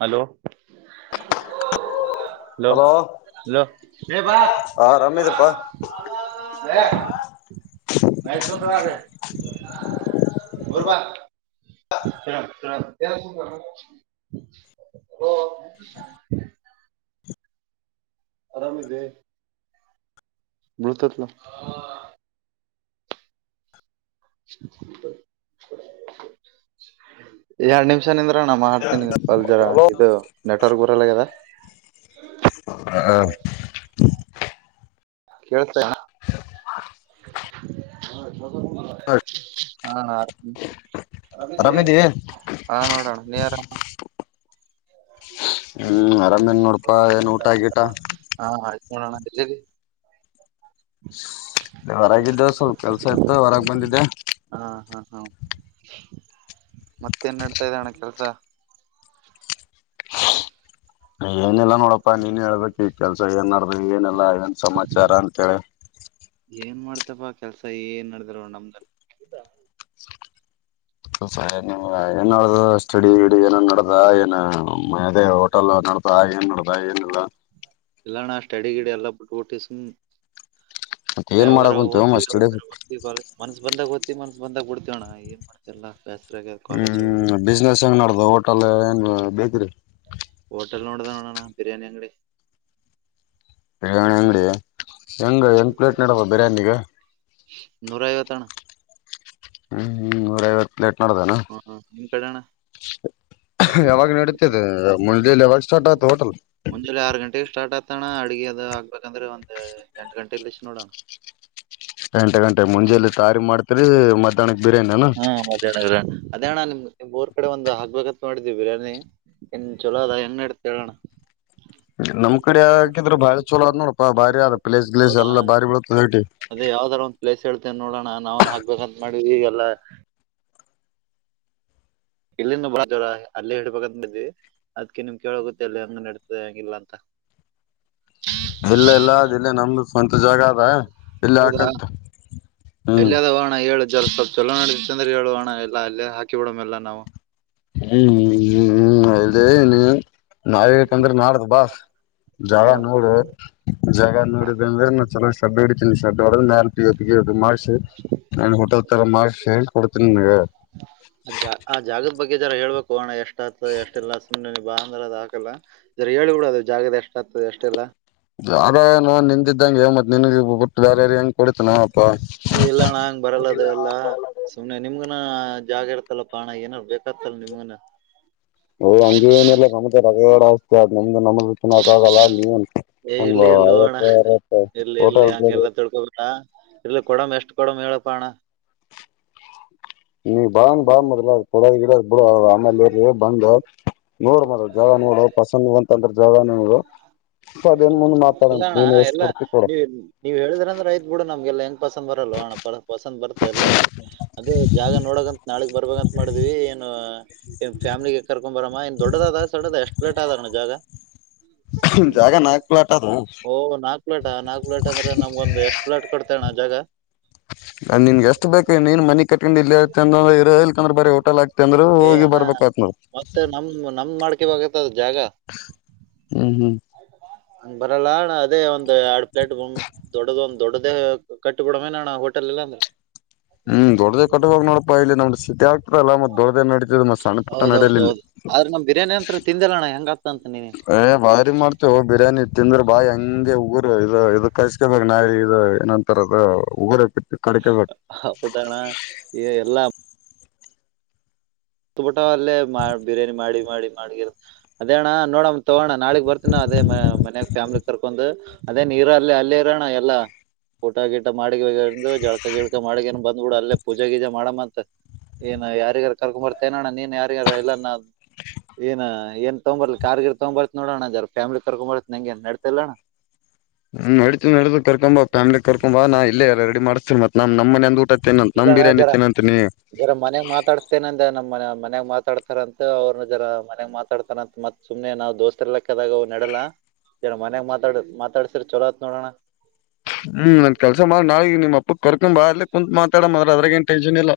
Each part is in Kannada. ಹಲೋ ಹಲೋ ಹಲೋ ಹಬ ಹ ಆರಾಮಿದೀಪಾ [unintelligible] ನಯ ಸುೊಂಡ್ರ ಬುರ್ಬ ತಿರ ತಿರ [unintelligible] ಆರಾಮದೆ ಮೃತತ್ಲ ಎರಡು ನಿಮಿಷಗಳು ಚಂದ್ರ ನಾ ಮಾಡ್ತೇನಿ ಪಲ್ ಜರ ಹಲೋ ಇದು ನೆಟ್ವರ್ಕ್ ಊರಲ್ಲಗದ ಕೇಳ್ತ ಹಷ್ಟ ಹಾರಾಮ ಆರಾಮಿದಿ ಹಾ ನೋಡೋಣ ನೀರಾಮ ಹ್ಮ್ ಅರಾಮೇನ್ ನೋಡ್ಪಾ ಏನ್ ಊಟ ಆಗಿಟ ಹನ ಆ ಕೆ ಹೊರಾಗಿದ್ದ ಸ್ವಲ್ಪ ಕೆಲ್ಸ ಇತ್ತು ಹೊರಗೆ ಬಂದಿದ್ದೆ ಹಾ ಹಾ ಹಾ ಮತ್ತೇನ್ಡ್ತಾ ಇದ್ದಣೆ ಕೆಲಸ ಏನೆಲ್ಲಾ ನೋಡಪ್ಪಾ ನೀನ್ ಹೇಳ್ಬೇಕು ಈ ಕೆಲ್ಸ ಏನ್ ಮಾಡ್ರಿ ಏನೆಲ್ಲ ಏನ್ ಸಮಾಚಾರ ಅಂತೇಳಿ [unintelligible] ಏನ್ ಮಾಡ್ತಪಾ ಕೆಲ್ಸ ಏನ್ ನಡ್ದರು ನಮ್ದನ್ ಸ್ ಏನ್ಡ ಸ್ಟಡಿಡಿ ಏನನ್ ನಡ್ದ ಏನ್ ಅದೇ ಹೋಟೆಲ್ ಮಾಡಡ್ತಾ ಏನ್ ಮಾಡತಾ ಏನಲ್ಲ ಎಲ್ಲಾನಾ ಸ್ಟಡಿ ಗಿಡಿ ಎಲ್ಲ ಬಿಟ್ಟ ಟ್ಟೀಸಮ ಮತ್ತ ಏನ್ ಮಾಡಕ್ ಯಾವಾಗ ಕುಂತೀವೋ ಓದತಿವಿ ಮಸ್ಟಡಿ ಯಾವಾಗರ ಬರ್ತೀವಿ ಮನ್ಸ್ ಬಂದಾಗ ಓ ತಿ ಮನ್ಸಸ್ ಬಂದಾಗ ಬಿಡ್ತವಣ ಏನ್ ಮಾಡ್ತಲ್ಲ ಹ್ಮ್ ಬಿಸ್ನೆಸ್ ಹೆಂಗ ನಡ್ದ ಹೋಟೆಲ್ ಏನ್ ಬೇಕ್ರರಿ ಹೋಟಲಿನೋಡದಣ್ಣ ಬಿರಿಯಾನಿ ಅಂಗಡಿ ಬಿರಯಾಣಿ ಅಂಗಡಿ ಹೆಂಗ ಹೆಂಗ್ ಪ್ಲೇಟ್ ನಡದವ ಬಿರಯಾನಿಗ ನೂರ್ ಐವತ್ತ ಅಣ್ಣ ಹ್ಮ್ ಹ್ಮ್ ನೂರೈಐವತ್ತು ಪ್ಲೇಟ್ ನಡ್ದನ ಹಾ ನಿಮ್ ಕಡೆ ಅಣ್ಣ ಯಾವಾಗ ನಡೀತಿದೆ ಮುಂಜಲೇ ಯಾವಾಗ ಸ್ಟಾರ್ಟ್ ಆಯತು ಹೋಟೆಲ್ ಹತಣ ಅಡ್ಗೆ ಅದು ಆಗ್ಬೇಕಂದ್ರೆ ಒಂದ್ ಎಂಟು ಗಂಟೆ ಇಲ್ಲಷ್ಟ ನೋಡೋಣ ಎಂಟು ಗಂಟೆ ಹ ಮುಂಜೆಲಿ ತಾರಿ ಮಾಡ್ತರಿ ಮಧ್ಯಾಹ್ನಕ್ ಬಿರಿಯಾನಿನ ಹಾ ಮದ್ಯಾಹ್ನ ರ ಅಣ್ಣ ಅದೇಣ್ಣ ನಿಮ್ ನಿಮ್ ಊರ್ ಕಡೆ ಒಂದು ಹಾಕ್ಬೇಕತ್ ಮಾಡಿದೀವಿ ಬಿರಿಯಾನಿ ಎನ್ ಚೊಲೊದ ಹೆಂಗ ನಡೀತದ ಹೇಳ್ ಅಣ್ಣ [unintelligible] ನಮ್ ಕಡೆ ಹಾಕಿದ್ರ ಬಾರಿ ಚಲೋ ಅದ್ ನೋಡಪ್ಪಾ ಭಾರಿ ಆದ ಪ್ಲೇಸ್ ಗ್ಲೇಸ್ ಹೌದಾ ಎಲ್ಲ ಭಾರಿ ಬೀಳತ್ತದೇಟಿ ಅದೇ ಯಾವ್ದಾರ ಒಂದ್ ಪ್ಲೇಸ್ ಹೇಳ್ತೇ ನೋಡೋಣ ನಾವನ್ ಹಕ್ಬೇಕಂತ ಮಾಡಿ ಈಗೆಲ್ಲ ಇಲ್ಲಿಂದ ಬರಕತ್ತಿರಿ ಅಲ್ಲೇ ಹಿಡ್ಬೇಕಂತ ಮಾಡೀವಿ ಅದ್ಕ್ಕೆ ನಿಮ್ ಕೇಳಗೊತ್ತ್ ಅಲ್ಲ ಹೆಂಗ ನಡತದೆ ಹೆಂಗಿಲ್ಲ ಅಂತ [unintelligible] ಇಲ್ಲ ಎಲ್ಲ ಅ ಇಲ್ಲ ನಮ್ದು ಸ್ವಂತ ಜಾಗ ಅದ ಇಲ್ಲ ಹಾಕಂತ ಎಲ್ಲಿಯಾದ ಅಣ್ಣ ಹೇಳ ಜರ ಸ್ವಲ್ಪ್ ಚಲೋ ನಡತದ ಅಂದ್ರ ಹೇಳುವ ಅಣ್ಣ ಎಲ್ಲ ಅಲ್ಲೇ ಹಾಕಿ ಬಿಡ ಮೆಲ್ಲ ನಾವು ಹ್ಮ್ ಹ್ಮ್ ಹ್ಮ್ ಇದ ನೀ ನಾವಕಂದ್ರೆ ನಾಡದು ಬಾ ಜಾಗ ನೋಡು ಜಾಗ ನೋಡಿದಂದ್ರೆ ನಾ ಚನ್ನ್ ಸಬ್ಬ ಹಡಿತೀನಿ ಶಡ್ಡ ಹೊಡದ ಮೇಲೆ ನಾರ ಮಾಡಿಸಿ ನಾನು ಹೋಟೆಲ್ ತರ ಮಾಡಿಸಿ ಹೇಳಿ ಕೊಡ್ತೀನಿ ನಿನಗ ಆ ಜಾಗದ ಬಗ್ಗೆ ಜರ ಹೇಳ್ಬೇಕು ಅಣ್ಣ ಎಷ್ಟ್ತ ಎಷ್ಟ ಎಲ್ಲ ಬಾ ಅಂದ್ರ ಅದು ಹಾಕಲ್ಲ ಹೇಳಿ ಕೂಡ ಅದು ಜಾಗದ ಎಷ್ಟ ಆಗ್ತದೆ ಎಷ್ಟೆಲ್ಲ ಅ ನ ನಿಂದಿದ್ದಂಗ ಮತ್ ನಿನ್ಗೆ ಬಿಟ್ಟು ಬೇರೆ ಯಾರಿಗೆ ಕೊಡಿತನ ಇಲ್ಲಣ್ಣ ಹಂಗ್ ಬರಲ್ಲದ ಎಲ್ಲಾ ಸುಮ್ನೆ ನಿಮ್ಗನ ಜಾಗ ಇರ್ತಲ್ಲ ಬಾಣ ಏನಾರ ಬೇಕತ್ತಲ್ಲ ನಿಮ್ಗನ ಓ ಹಂಗ ಏನಿಲ್ಲ ನಮ್ದ ರಗಡ ಆದ ನಮ್ದು ನಮ್ದ ಏ ಇರ್ಲಿ ಇರ್ಲಿ ಅಣ್ಣ [unintelligible] ಇಲ್ಲ ಕೊಡಮ ಎಷ್ಟು ಕೊಡಮ್ ಹೇಳಪ್ಪ ಅಣ್ಣ ನೀ ಬಾ ಮೊದಲ ಕೊಡದ ಗಿಡದ ಬಿ ಆಮೇಲೆ ಬಂದ ನೋಡ ಮದ ಜಾಗ ನೋಡು ಪಸಂದ ಬಂತ ಅಂದ್ರ ಜಾಗನ್ ಇಲ್ಲ ಅಣ್ಣ ಎಲ್ಲಾ ಕೊಡ್ತಿ ಕೊಡು ನೀವ್ ನೀವ್ ಹೇಳಿದ್ರ ಅಂದ್ರೆ ಐತ್ ಬಿಡ ನಮ್ಗೆಲ್ಲ ಎ ಪಸಂದ್ ಬರಲ್ವಾ ಅಣ್ಣ ಪಸಂದ್ ಬರ್ತ ಎಲ್ಲಾ ಅದೇ ಜಾಗ ನೋಡಕ ನಾಳಗ್ ಬರ್ಬಂತ ಮಾಡ್ವಿ ಏನು ಫ್ಯಾಮಿಲಿಗೆ ಕರ್ಕೊ ಬರಾನ್ ದೊಡ್ಡದ ಸಣ್ಣದ ಅಷ್ಟ ಪ್ಲೇಟ್ ಅದ ಜಾಗ ಜಾಗ ನಾಕ್ ಪ್ಲಾಟ್ ಅದು ಓಹ ನಾಕ್ ಪ್ಲೇಟ ನಾಕ್ ಪ್ಲಾಟ್ ಅಂದ್ರ ನಮ್ಗ ಒಂದ ಎಷ್ಟ್ ಪ್ಲಾಟ್ ಕೊಡತಿ ಅಣ್ಣ ಜಾಗ ನಾನ್ ನಿನ್ಗೆ ಎಷ್ಟು ಬೇಕೇ ನೀನ್ ಮನಿಗ್ ಕಟ್ಕೊಂಡ್ ಇಲ್ಲ ಇರ ಇಲ್ಕಂದ್ರೆ ಬರೀ ಹೋಟೆಲ್ ಹಾಕ್ತ ಅಂದ್ರ ಏ ಹೋಗಿ ಅಣ್ಣ ಬರ್ಬೇಕ ಆತ್ ನಾವು ಮತ್ತ ನಮ್ [unintelligible] ಜಾಗ ಹ್ಮ್ ಹ್ಮ್ ಹಂಗ್ ಬರಲ್ಲ ಅಣ್ಣ ಅದೇ ಒಂದ್ ಎರಡ್ ಪ್ಲೇಟ್ ಗ್ ದೊಡ್ಡ ಒಂದ್ ದೊಡದೇ ಕಟ್ಟಿಬಡ ಮೇ ಅಣ್ಣ ಹೋಟೆಲ್ ಇಲ್ಲ ಹ್ಮ್ ದೊಡ್ಡದ ಕಟ್ಟ ಹೋಗ್ ನೋಡಪ್ಪಾ ಇಲ್ಲಿ ನ ಸಿಟಿ ಲ್ಲ ಮತ್ತ ದೊಡ್ಡ್ದೇ ನಡೀತದೆ ಮತ್ತ ಸಣ್ಣ ಪುಟ್ಟ ನಡಲಿಲ್ಲ ಹೌದೌದೌದು ಆದ್ರ ನಮ್ ಬಿರಿಯಾನಿ ಅಂತ್ರ ತಿಂದಿಲ್ಲ ಅಣ್ಣ ಹೆಂಗಾಗ್ತಂತ ನೀನ್ ಏ ಭಾರಿ ಮಾಡ್ತೇವ ಬಿರಿಯಾನಿ ತಿಂದ್ರ ಬಾಯಿ ಹಂಗೆ ಊರು ಇ ಇದ ಕಸ್ಕ ಇವಾಗ ನಾಯಿ ನಂತರ ಉಗಾರ್ ಹೌದಣ ಈ ಎಲ್ಲಾ ತುಬಟ ಅಲ್ಲೇ ಬಿರಿಯಾನಿ ಮಾಡಿ ಮಾಡಿ ಮಾಡಗಿರ ಅದೇಣ್ಣ ನೋಡಮ್ಮ ತಗೋಣ ನಾಳಗ್ ಬರ್ತನ ಅದೇ ಮನ್ಯಾಗ ಫ್ಯಾಮ್ಲಿಗ್ ಕರ್ಕೊಂಡ್ ಅದೇ ನೀರ ಅಲ್ಲೇ ಅಲ್ಲೇ ಇರೋಣ ಎಲ್ಲ ಊಟ ಗಿಟ ಮಾಡಿ ಜಳ್ಕ ಗಿಳ್ಕ ಮಾಡಿನು ಬಂದ್ಬಿಡ ಅಲ್ಲೇ ಪೂಜೆ ಗೀಜ ಮಾಡಮ್ಮಂತೆ ಏನ ಯಾರಿಗಾರು ಕರ್ಕೊ ಬರ್ತನೋಣ್ಣ ನೀನ್ ಯಾರಿಗಾರ ಇಲ್ಲನ್ನ ಏನ ಏನ್ ತಗೊಂಬರ್ ಕಾರ್ಗಿ ತಗೊಂಬ ಬರ್ತ್ ನೋಡಣ ಯಾರ ಫ್ಯಾಮಿಲಿ ಕರ್ಕೊಂಬರ್ತ್ತ ನಂಗೆ ನ್ ನಡತಿಲ್ಲಣ ಹ್ಮ ನಡಿತ ನಡಿತ ಕರ್ಕೊಂಬ ಫ್ಯಾಮಲಿ ಕರ್ಕೊಬ ನಾ ಇಲ್ಲ ಎಲ್ಲ ರೆಡಿ ಮಾಡ್ತರ್ ಮತ್ತೆ ನಮ್ ನಮ ಮನ ಅಂದ ಊಟ ತಿನ ಇಲ್ಲ ನಮ್ ಅಣ್ಣ ಬಿರಿಯಾನಿ ಜರ ತೇನಂತ ನೀ ಜರ ಮನ್ಯಾಗ ಮಾತಾಡ್ತೇನಂದ ನಮ್ಮ ಮನೆ ಮನ್ಯಾಗ ಮಾತಾಡ್ತಾರಂತ ಅವ್ರನ ಜರ ಮನ್ಗ್ ಮಾತಾಡ್ತಾರಂತ ಮತ್ ಸುಮ್ನೆ ನಾ್ ದೋಸ್ತ ಎರ್ಲಾಕ್ಕದಾಗ ಅವ್ ನೆಡಲ್ಲ ಸರ ಮನ್ಯಾಗ ಮಾತಾಡ ಮಾತಾಡ್ಸರಿ ಚೊಲೋತ್ ನೋಡೋಣ ಹ್ಮ್ ನನ್ ಕೆಲಸ ಮಾಡಿ ನಾಳಗ್ ನಿಮ್ಮ ಅಪ್ಪಕ್ಕ ಕರ್ಕೊಂಡ ಬ ಅ್ದಲಿ ಕುಂತತ್ ಮಾತಾಡ ಮ್ರ ಅದ್ರ ಟನ್ನ್ ಇಲ್ಲ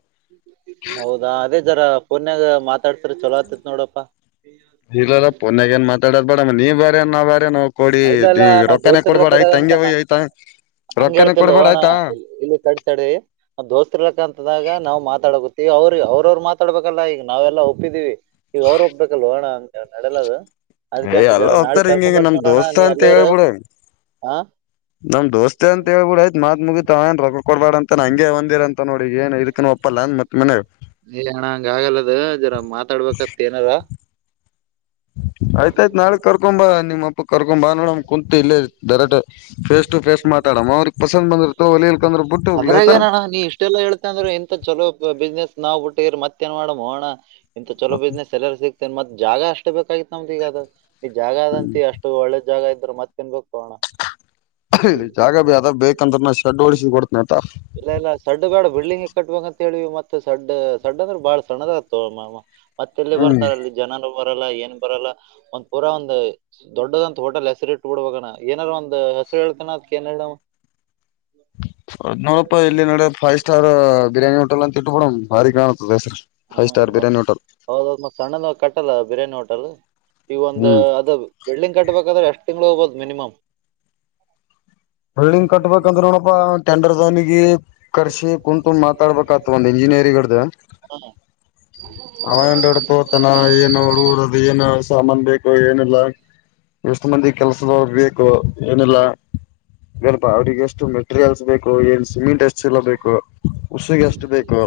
ಹೌದಾ ಅದೇ ಜರ ಪಫನ್ಯಾಗ ಮಾತಾಡ್ತಾರ ಚಲೋ ಆತಿತ್ ನೋಡಪ್ಪಾ [unintelligible] ಇಲ್ಲಲ್ಲ ಪೊನ್ಗಏನ್ ಮಾತಾಡೋ ಬೇಡ ನೀವ್ ಬ್ಯ ನಾ ಬಾರ ನೋವು ಕೊಡಿ ಇಲ್ಲ ಇಲ್ಲ ನಾವ್ ರೊಪಾನೆ ದೋಸ್ತರ್ ಕೊಡ್ಬೇಡ ಆಯ್ ಲೆಕ್ಕದಾಗ ಅಂತ ತಂಗ ನಾ ಆತ ಹಂಗ ಹೇಳ್ತಿಲ್ ಹೋಣ ಇಲ್ಲಿ ತಡಿ ತಡಿ ದೋಸ್ತಿ ಇರ್ಲಕ್ಕಂತದಾಗ ನಾವ್ ಮಾ ಮಾತಾಡಕೊತ್ತ ಈಗ ಅವ್ರ ಅವ್ರವರು ಮಾತಾಡ್ಬೇಕಲ್ಲ ಈಗ ನಾವೆಲ್ಲಾ ಒಪ್ಪಿದೀವಿ ಈಗ ಅವ್ರು ಒಪ್ಬೇಕಲ್ ಹೋಣ ಅಂತ ನಡಲದು ಯ್ ಎಲ್ಲ ಹೋಗ್ತಾರ ಹಿಂಗಿಂಗ ನಮ್ ದೋಸ್ತ ನೀ ಅಂತ ಅಲ್ಲೇ ಇರು ಹೇಳ್ಬಿಡು ಹಾ ನಮ್ ದೋಸ್ತೆ ಅಂತ ಹೇಳ್ಬಿಡ ಆಯತ್ ಮಾತ್ಗಿತತಾಏನ್ ರೊಗ ಕೊಡ್ಬೇಡ ಅಂತ ನ ಹಂಗೆ ಒಂದಿರ ಅಂತ ನೋಡಿ ಏನ್ ಇದಕ್ಕ ಒಪ್ಪಲ್ಲ ಮತ್ತತ್ ಮ ಅಣ ಹಂಗ ಆಗಲ್ಲದ ಜರ ಮಾತಾಡ್ಬೇಕತ್ ಏನದ ಆಯ್ತಾಯ್ತ್ ನಾಳೆ ಕರ್ಕೊಂಬ ನಿಮ್ಮ ಅಪ್ಪ ಕರ್ಕೊ ಬಾ ನೋಡಮ ಕುಂತು ಇಲ್ಲೇ ದರಟ ಫೇಸ್ ಟು ಫೇಸ್ ಮಾತಾಡಮ್ಮ ಅವ್ರಗ್ ಪಸಂದ್ ಬಂದರುತ ಹೊಲಿಲ್ಕಂದ್ರ ಬಿಟ್ಟು ಹೋಗಲ ಅದ್ರಾಗ ಆಯ್ತಾ ಏನಣ್ಣ ನೀ ಇಷ್ಟೆಲ್ಲಾ ಹೇಳ್ತ ಅಂದ್ರ ಇಂತ ಚಲೋ ಬಿಸ್ನೆಸ್ ನಾ್ ಬಿಟ್ಟಿರ ಮತ್ತ ನ್ ಮಾಡಣ ಇಂತ ಚಲೋ ಬಿಸ್ನೆಸ್ ಎಲ್ಲಾರೂ ಸಿಕ್ತ ಮತ್ ಜಾಗ ಅಷ್ಟೇ ಬೇಕಾಗಿತ್ತು ನಮ್ದ ಈಗ ಅದು ಈ ಜಾಗ ಅದಂತ ಅಷ್ಟು ಒಳ್ಳೆ ಜಾಗ ಅ್ರ ಮತ್ತೆನ್ ಹೋಗೋಣ ಇಲ್ಲಿ ಜಾಗ ಬಿ ಅದ ಬೇಕಂದ್ರ ನಾ ಶೆಡ್ ಓಡಿಸಿ ಕೊಡ್ತನಯತಾ ಇದೆಲ್ಲ ಸಡ್ ಬೇಡ ಬಿಡಿಂಗ್ ಕಟ್ಟುವಂತ ಳಿವ ಮತ್ತೆ ಸಡ್ ಸಡ್ ಅಂದ್ರೆ ಬಾಳ್ ಸಣ್ಣದ ಆಗ್ತವ ಮತ್ತೆ ಇಲ್ಲಿ ಹ್ಮ್ ಬರ್ತಾರೆ ಅಲ್ಲಿ ಜನ ಬರಲ್ಲ ಏನ್ ಬರಲ್ಲ ಒಂದ್ ಪೂರ ಒಂದ್ ದೊಡ್ಡದಂತ ಹೋಟೆಲ್ ಹೆಸರಿ ಇಟ್ ಬಿಡಬಣ ಏನಾರ ಒಂದು ಹಸಿರು ಹೇಳ್ತನಾ ಕೆನಡ ನೋಡಪ್ಪ ಇಲ್ಲಿ ನಡ ಫೈವ್ ಸ್ಟಾರ್ ಬಿರಿಯಾನಿ ಹೋಟೆಲ್ ಅಂತ ಡ ಹಾರ ಫೈವ್ ಸ್ಟಾರ್ ಹ್ಮ್ ಪ್ರಿಯಯಾಣಿ ಹೋಟಲ್ ಹೌದೌದ್ ಮತ್ ಸಣ್ಣದ ಕಟ್ಟಲ್ಲ ಬಿರಿಯಾನಿ ಹೋಟಲ್ ಈಗ ಒಂದ ಅದು ಬಿಳ್ಳಿಂಗ್ ಕಟ್ಬೇಕಾದ್ರೆ ಎಷ್ಟ್ ತಿಂಗಗಳು ಹೋಗಬೋದು ಮಿನಿಮಮ ಬಿಲ್ಡಿಂಗ್ ಕಟ್ಬೇಕಂದ್ರೆ ನೋಡಪ್ಪಾ ಟೆಂಡರ್ ನಿಗೆ ಕರ್ಷಿ ಕುಂತ್ ಮಾತಾಡ್ಬೇಕತ್ ಒಂದ ಇಂಜಿನಿಯರಿಡ್ದ ಅವಂಡೋಡ ತೋತಾನ ಏನು ಊರದ ಏನ್ ಸಾಮಾನನ್ ಬೇಕ ಏನಿಲ್ಲ ಎಷ್ಟು ಮಂದಿ ಕೆಲ್ಸದವರು ಬೇಕು ಏನಿಲ್ಲ ಗಬ ಅವ್ರಿಗೆ ಎಷ್ಟು ಮೆಟೀರಿಯಲ್ಸ್ ಬೇಕು ಏನ್ ಸಿಮೆಂಟ್ ಎಷ್ಟು ಚಲ ಬೇಕು ಹುಸಿಗೆ ಅಷ್ಟು ಬೇಕು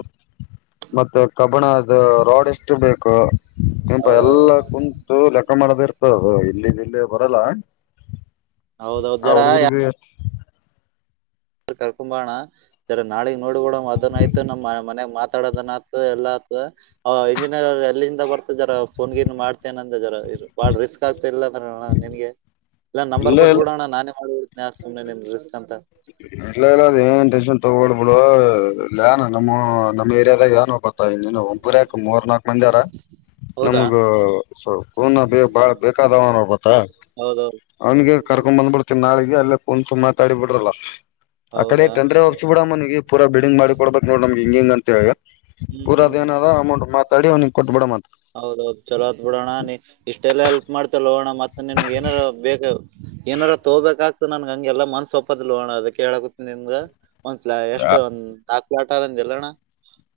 ಮತ್ತೆ ಕಬ್ಬಣದ ರೋಡ್ ಎಷ್ಟು ಬೇಕು ಕೆಪ ಎಲ್ಲಾ ಕುಂತು ಲೆಕ್ಕ ಮಾಡದ ಇರ್ತದು ಇಲ್ಲಿಲ್ಲಿ ಬರಲ್ಲ ಹೌದೌದು ಜರ ಯ ಹಾ [unintelligible] ಕರ್ಕೊಂಬೋಣ್ಣ ಸ ನಾಳಿಗ್ ನೋಡ ಕಡ ಅದನ್ನ ಆಯತು ನಮ್ ಮನಗ್ ಮಾತಾಡೋದನ ಎಲ್ಲ ಇಂಜಿನಿಯರ್ ಎಲ್ಲಿಂದ ಬರ್ತ ಜರ ಫನ್ಗಿನ್ ಮಾಡ್ತೇನೆ ಅಂದ ಜಾರ ಬಾಳ ರಿಸ್ಕ್ ಆಗ್ತ ಇಲ್ಲ ಣ ನಿನ್ಗೆ ಇಲ್ಲ ನಂಬರ್ ಕೊಟ್ಬಿಡೋಣ ನಾನೇ ಮಾಡ್ಬಿಡ್ನಾ ಸುಮ್ನೆ ನಿ ರಿಸ್ಕ್ ಅಂತ ಇಲ್ಲ ಇಲ್ಲ ಅ ಏನ್ ಟೆನ್ಷನ್ ತೊಗೋಳ್ಬಿಳು ಇಲ್ಲ ಏ ನಮ್ಮ ನಮ್ಮ ಏರಿಯಾದಾಗ ಆನ್ ಒಬ್ಬ ಇನ್ನ ಒಬೂರಯಕ ಮೂರ್ ನಾಕಕ್ ಮಂದಿ ಅರ ಹೌದಾ ನಮಗ ಪೂನ ಬ ಬಾಳ್ ಬೇಕಾದನ್ಬತ್ತಾ ಹೌದೌದು ಅವ್ನ್ಿಗೆ ಕರ್ಕೊಂಡ್ ಬಂದ್ಬಿಡ್ತನ್ ನಾಳಿಗೆ ಅಲ್ಲೇ ಕುಂತು ಮಾತಾಡಿ ಬಿಡ್ರಲ್ಲಾ ಆ ಕಡೆ ಹೌದಾ ತಂದ್ರೆ ಹೋಗಸಿ ಬಿಡ ಅಮ್ಮನಿಗೆ ಪೂರ ಬಿಡಿಂಗ್ ಮಾಡ ಕೊಡ್ಬೇಕಕ್ ನೋ ನಮ್ ಹಿಂಗಿಂಗ ಅಂತ ಹೇಳ ಪೂರದ ಏನದ ಅಮೌಂಟ್ ಮಾತಾಡಿ ಒಂದು ಹೌದೌದು್ ಚಲೋ ಆತ್ ಬಿಡೋಣ ನೀ ಇಷ್ಟೆಲ್ಲ ಎಲ್ಪ್ ಮಾಡ್ತಲ್ಲ ಹೋಣ ಮತ್ತೆ ನಿನ್ಗ್ ಏನಾರ ಬೇಕ ಏನಾರ ತೋಬೇಕಕ್ಗ್ತ ನನ್ಗೆ ಹಂಗೆಲ್ಲ ಮನ್ಸ್ಸ ಒಪ್ಪದ್ಲ್ೋಣ ಅದಕ್ಕೆೇಳಕ ನಿಮಗ ಒಂದ್್ಲಾ ಎಷ್ಟು ಒಂದ್ ನಾಕು ಲ್ಾಟ ಅರಂದಿಲ್ಲಣ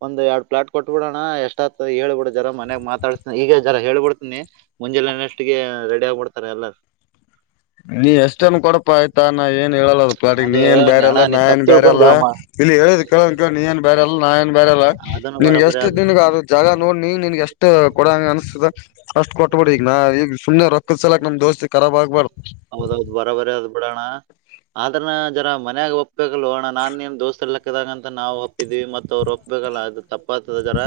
ಒಂದ ಎರಡ್ ಪ್ಲಾಟ್ ಕೊಟ್ಬ ಬಿಡೋಣ ಎಷ್ಟ ಹೇಳ್ಬಿಡ ಜರ ಮನ್ಾಗಗ್ ಮಾತಾಡ್ತ ಈಗ ಜರ ಹೇಳ್ಬಿಡ್ತನಿ ಮುಂಜೆ ಷ್ಟಿಗೆ ರೆಡಿ ಆಗಿಬಿಡ್ತಾರೆ ಎಲ್ಲಾರ ನೀ ಎಷ್ಟನ್ ಕೊಡಪ ಆಯ್ತಾ ನಾ ಏನ್ ಹೇಳಲ್ಲದ ಪ್ಲಾಟಿಗೆ ನೀ ಅದು ಏನ್ ಅಣ್ಣ ಬ್ಯರೆಲ್ಲ ನೀ ತಪ್ಪ ನಾ ೇಏನ್ ಬೇರೆಲ್ಲ ತಿಳ್ಕೊಂದಿವಮ್ಮ ಇಲ್ಲಿ ಹೇಳಿದ ಕಳ ನೀ ನ್ ಬೇರೆಲ್ಲ ನಾ ನ್ ಬೇರೆ ಅದನ್ನು ನಿನ್ಗೆ ಬರಾಬರಿ ಅದು ಎಷ್ಟುನ್ಗ ಅ ಜಾಗ ನೋಡ್ ನೀ ನಿನ್ಗೆ ಎಷ್ಟ ಕೊಡಂಗ ಅನ್ಿಸತದ ಅಷ್ಟಟ್ ಕೊಟ್ಬಿಡಿ ಈಗಾ ಈ ಸು್ನೆ ರೊಕ್ಕದ ಸಲಕ್ ನಮ ದೋಸ್ತಿಖರಾ ಆಗ್ಬಾರು ಹೌದೌದು ಬರ ಬರ ಅದ್ ಬಿಡೋಣ ಆದ್ರನ ಜರ ಮನ್ಯಾಗ ಒಪ್ಬೇಕಲ್ ಅಣ ನಾನನ್ೇನ್ ದೋಸ್ ಎ ಕ್ಕದಾಗಂತ ನಾವು ಒಪ್ಪಿದೀವಿ ಮತ್ ಅವ್ರು ಒಪ್ಬೇಕು ಲ್ಲ ಅದು ತಪ್ಪಾ ಜರ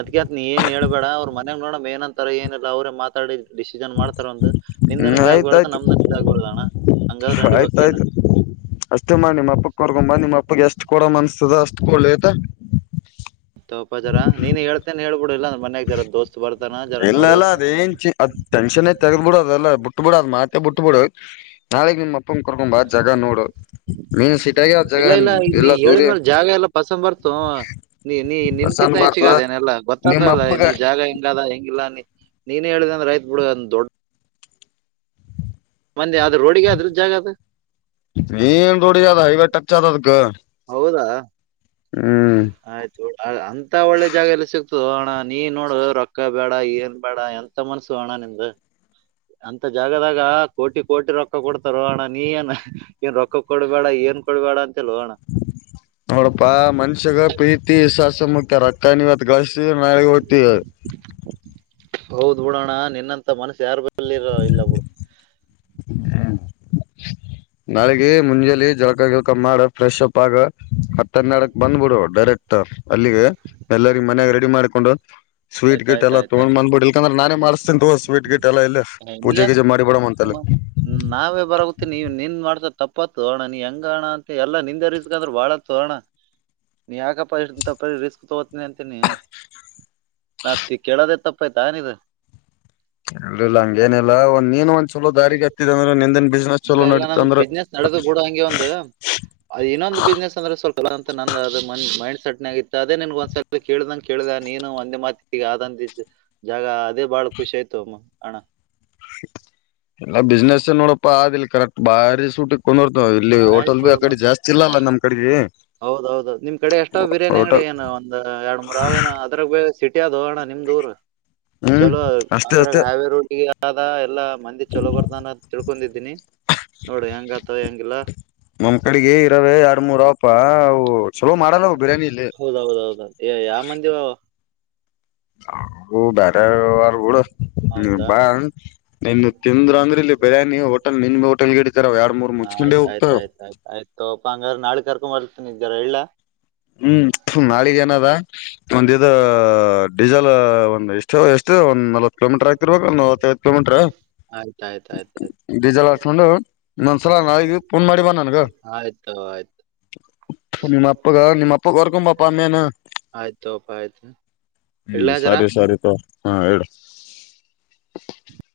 ಅದಕ ಅತ್ ನೀ ಏನ್ ಹೇಬೇಡ ಅವ್ರ ಮೇಗ್ ನೋಡ ಮೇನಂತರ ಏನಿಲ್ಲಲ್ಲ ಅವ್ರೇ ಮಾತಾಡಿದ ಡಿಸಿಷನ್ ಮಾಡ್ತಾರ ಒಂದು ನಿಂದನ ಹ್ಮ್ ಇದ ಆಗ್ಬಾರ್ದು ಆಯ್ತಾಯ್ತು ನಮ್ದ ಆಯ್ತಾಯ್ತು ಅಷ್ಟೇ ಮಾ ನಿಮ್ಮ ಅಪ್ಪಕ್ಕವರ್ಗೊಮ್ಮ ನಿಮ್ಮ ಅಪ್ಪಗೆ ಎಷ್ಟು ಅಷ್ಟ ಕೊಡ ಮನ್ಸದ ಅಷ್ಟ ಕೊೊಳ್ಳ ಆಯ್ತ ತಪ ಜರಾ ನೀನು ಹೇಳ್ತೇನೆ ಹೇಳ್ಬಿಡ ಇಲ್ಲ ಮಯಾಗ್ದರ ದೋಸ್ತ್ ಬರ್ತಾನ ಜರ ಎಲ್ಲ ನೋಡಿ ಎಲ್ಲಾ ಅದೇನ್ ಅದ್ಟೆನ್ೇ ತೆಗ್ ಬಿಡು ಅದೆಲ್ಲ ಬಿಟ್ಟ ಬಿಡ ಅದ ಮಾತ ಬಿಟ್ಟ ಬಿಡು ನಾಳೆಗ್ ನಿಮ್ಮ ಕಕೊ್ ಕರ್ಕೊಂಬ ಅ್ ಜಾಗ ನೋಡು ಮೀನ್ ಸಿಟಿಾಗ ಅ್ ಜ ಇಲ್ಲ ಇಲ್ಲ ನೀ ಎಲ್ಲ ದೂರಿ ಹೇಳಿದ್ಮೇಲೆ ಜಾಗ ಎಲ್ಲ ಪಸಂದ್ ಬರ್ತು ನೀ ನೀ ನಿನ್ಕಿಂತ ಬಸನ್ ಹೆಚ್ಚಗ ಬರ್ತದ ಅದೇನೆಲ್ಲಾ ನಿಮ್ಮ ಗೊತ್ತಾದಲ್ಲ ಅಪ್ಪಗ ನೀ ಜಾಗ ಹೆಂಗದ ಹೆಂಗಿಲ್ಲ ನೀ ನೀನೇ ಹೇಳಿದ ಅಂದ್ರೆ ಆಯ್ತಾ ಬಿಡ ಅದು ದೊಡ್ಡ ಮಂದಿ ಅದ್ ರೋಡಿಗೆ ಅದ್ರ ಜಾಗ ನೀಏನ್ ನೋಡದ ಹೈವ ಟಚ್ ಆದದಕ್ಕೆ ಹೌದಾ ಆಯ್ತು ಅಂತ ಒಳ್ಳೆ ಜಾಗ ಎಲ್ಲ ಸಿಕ್ತದೆ ಅಣ ನೀ ನೋಡ ರೊಕ್ಕ ಬೇಡ ಏನ್ ಬೇಡ ಎಂತ ಮನ್ಸು ಕಾಣನ್ ಎಿಂದ ಅಂತ ಜಾಗದಾಗ ಕೋಟಿ ಕೋಟಿ ರೊಕ್ಕ ಕೊಡ್ತಾರ ಅಣ್ಣ ನೀ ನ್ ಏನ್ ರೊಕ್ಕ ಕೊಡ್ಬೇಡ ಏನ್ ಕೊೊಳ್ಳವಾಡ ನೋಡಪಾ ಮನ್ಷ್ಯಗ ಪ್ರೀತಿ ವಿಷವಸ್ ಮುಕ್ ರಕ್ಕ ನೀವತ್ ಗಳ್ಸತ್ತಿ ನಾಳೆಗೆಗೆ ೋಟ್ಟಾರೆ ಹೌದ್ಬುಡೋಣ್ಣ ನಿನ್ನಂತ ಮನಸ್ಸು ಯಾರ ಬಲ್ಲಿರ ಇಲ್ಲ ಬಿುಡ ಹ್ಮ ನಾಳಗ ಮುಂಜಲಿ ಜಲ್ಕ ಗಲ್ಕ ಮಾಡ ಫ್ರೆಶ್ ಅಪ್ ಆಗ ಹತ್ತಹನಾಡಕ್ ಬಂದ್ಬಿಡು ಡೈರೆಕ್ಟ್ ಅಲ್ಲಿಗೆ ಎಲ್ಲರಿಗ ಮನ್ಯಾಗ ರೆಡಿ ಮಾಡ್ಕೊಂಡು ಸ್ವೀ ಗಟ್ ಎಲ್ಲ ತೊ್ ಆಯ್ತಾಯ್ತಾಯ್ತಾ ಬಂದಬ ಬಿಡ್ ಇಲ್ಕಂದ್ರ ನಾನೇ ಮಾಡಸ್ತಿ ಸ್ವೀ ಗಿಟ್ ಎಲ್ಲ ಇಲ್ಲ ಏ, ನೀ ಪೂಜೆ ಯಾಕ್ ಗಿಜೆ ಮಾಡಿಬಡ ಅಂತಲ್ಲಿ ಅಮ್ಮ? ನಾವೇ ಬರೋಗತ್ತ ನೀವ ನಿಂದ್ ಮಾಡ್ತ ತಪ್ಪತ್ ಅಣ ನೀ ಹೆಂಗಣ ಅಂತ ಎಲ್ಲ ನಿಂದರಿಸಿಸ್ಕ ಅಂದ್ರೆ ಬಾಳ ಹೋಣ ನೀ ಯಾಕಪ್ಪ ಇ ತಪ್ಪ ರಿಸ್ಕ್ ತಗೋತನಿ ಅಂತೀನಿ ನತ್ತ ಕೇಳದೇ ತಪ್ಪಾಯಯ್ತ ಇದು ಎಲ್ಲ ಇಲ್ಲ ಹಂಗೇನಿಲ್ಲಾ ಒಂದ್ ನೀನ್ ಒಂದ ಚಲೋ ದಾರಿಿಗೆ ಹತ್ತಿದ ಅಂದ್ರೆ ನಂದನ್ ಬಿಸ್ನೆಸ್ ಇಲ್ಲ ಚಲೋ ಇಲ್ಲ ನಡೀತ ನಂದ್ ಅಂದ್ರ ಅದೇನೊಂದ ಬಿಸ್ನೆಸ್ ಅಂದ್ರ ಸ್ವಲ್ಪಲ್ಲ ನಂದ ಅ ಮ ಮೈಂಡ್ ಸೆಟ್ನಗಿತ್ತು ಅದೇ ನಿನ್ಗ ಒಂದ್ಸಲ ಕೇಳ್ದಂಗ ಕೇಳಿದ ನೀನು ಒಂದೇ ಮಾತಿ ಆದಂದಿದ್ದು ಜಾಗ ಅದೇ ಬಾಳ ಖುಷಿ ಆಯ್ತು ಅಮ್ಮ ಹಣ ಎಲ್ಲ ಬಿಸ್ನೆಸ್ ನೋಡಪ್ಪ ಆದಿಲ್ಲ ಕರೆಕ್ಟ್ ಬಾರಿ ಸೂಟಿ ೋರ್ತ ಇಲ್ಲಿ ಆಯ್ತು ಹೋಟೆಲ್ ಬಿ ಆ ಕಡೆ ಜಾಸ್ತಿ ಇಲ್ಲಲ್ಲ ನಮ್ ಕಡೆಗೆ ಹೌದೌದು ನಿಮ್ ಕಡೆ ಎಷ್ಟಾವ್ ಬಿರಿಯಾನಿ ಅಂಗಡಿ ಹೋಟೆಲ್ ಏನು ಒಂದ್ ಎರಡ್ ಮೂರ್ ಅವಾವ ಏನು ಅದ್ರಾಗ ಸಿಟಿ ಅದೋ ಅಣ್ಣಾ ನಿಮ್ದೂರ್ ಹ್ಮ್ ಚಲೋ ಅಷ್ಟೇ ಅದ್ರಾಗ ಅಷ್ಟೇ ಹೈವೇ ರೋಡ್ಗೆ ಆದ ಎಲ್ಲಾ. ಮಂದಿ ಚಲೋ ಬರ್ದಾನ ತಿಳ್ಕೊಂಡಿದ್ದೀನಿ. ನೋಡು ಹೆಂಗಾತವ [unintelligible] ಹೆಂಗಿಲ್ಲ ಮಮ ಕಳಿಗೆ ಇರಾವೇ ಎರ ಮೂರಪ ಚುಲೋ ಮಾಡಲ್ಲ ಬಿರಿಯಾನಿಲ. ಯಾವ ಮಂದಿವ. [inaudible] ಹ ಬೇರವಾರೂಡ ಹೌದಾ ಬಾ ನಿನ್ ತಿಂದರು ಅಂದ್ರೆ ಇಲ್ಲಿ ಬಿರಾನಿ. ಮೋ ಆಯ್ತ್ ಆ್ತಯಯ್ತ ಆಯ್ತ ಆಯ್ತು ಅಪ್ಪ ಹಂಗಾರ ನಾಳ ಕರ್ಕೊ ಬರ್ತೀನಿರ ಎಲ್. ಹ್ಮ್ ನಾಳಿಗ ಏನದ ಒಂದ ಇ ಡೀಸೆಲ್ ಒಂದ್ ಇಷ್ಟ. ಚ ಎಷ್ಟು ಒಂದ ನವತ್ ಕಿಲೋಮೀಟ್ರ ಆತಿರ್ಬೇಕ ಒ ನವತ್ತೈದು ಕಿಲೋಮೀಟರ್. ಆಯ್ತ್ ಆಯ್ತ್ ಆಯ್ತ್ ಆಯ್ತ್ ಡಿಜಲ್ ಹಸ್ಕೊಂಡು ಇನ್ನೊಂದ್ ಸಲ ನಾಳಿಗ್ ಫೋನ್ ಮಾಡಿ ಬಾ ನನ್ಗ. [inaudible] ನಿಮ್ಮ ಅಪ್ಪರ್ಕಂಬಾಪ ಅಮ್ಮೇನು [inaudible] ಆಯ್ತ್ ತಗೋಪ ಆಯ್ತ್ ಹ್ಮ್ಮ್ ಇಡ್ಲಾ ಜರಾ. ಸರಿ ಸರಿಪ. ಹಾ ಹೇಳ. [inaudible]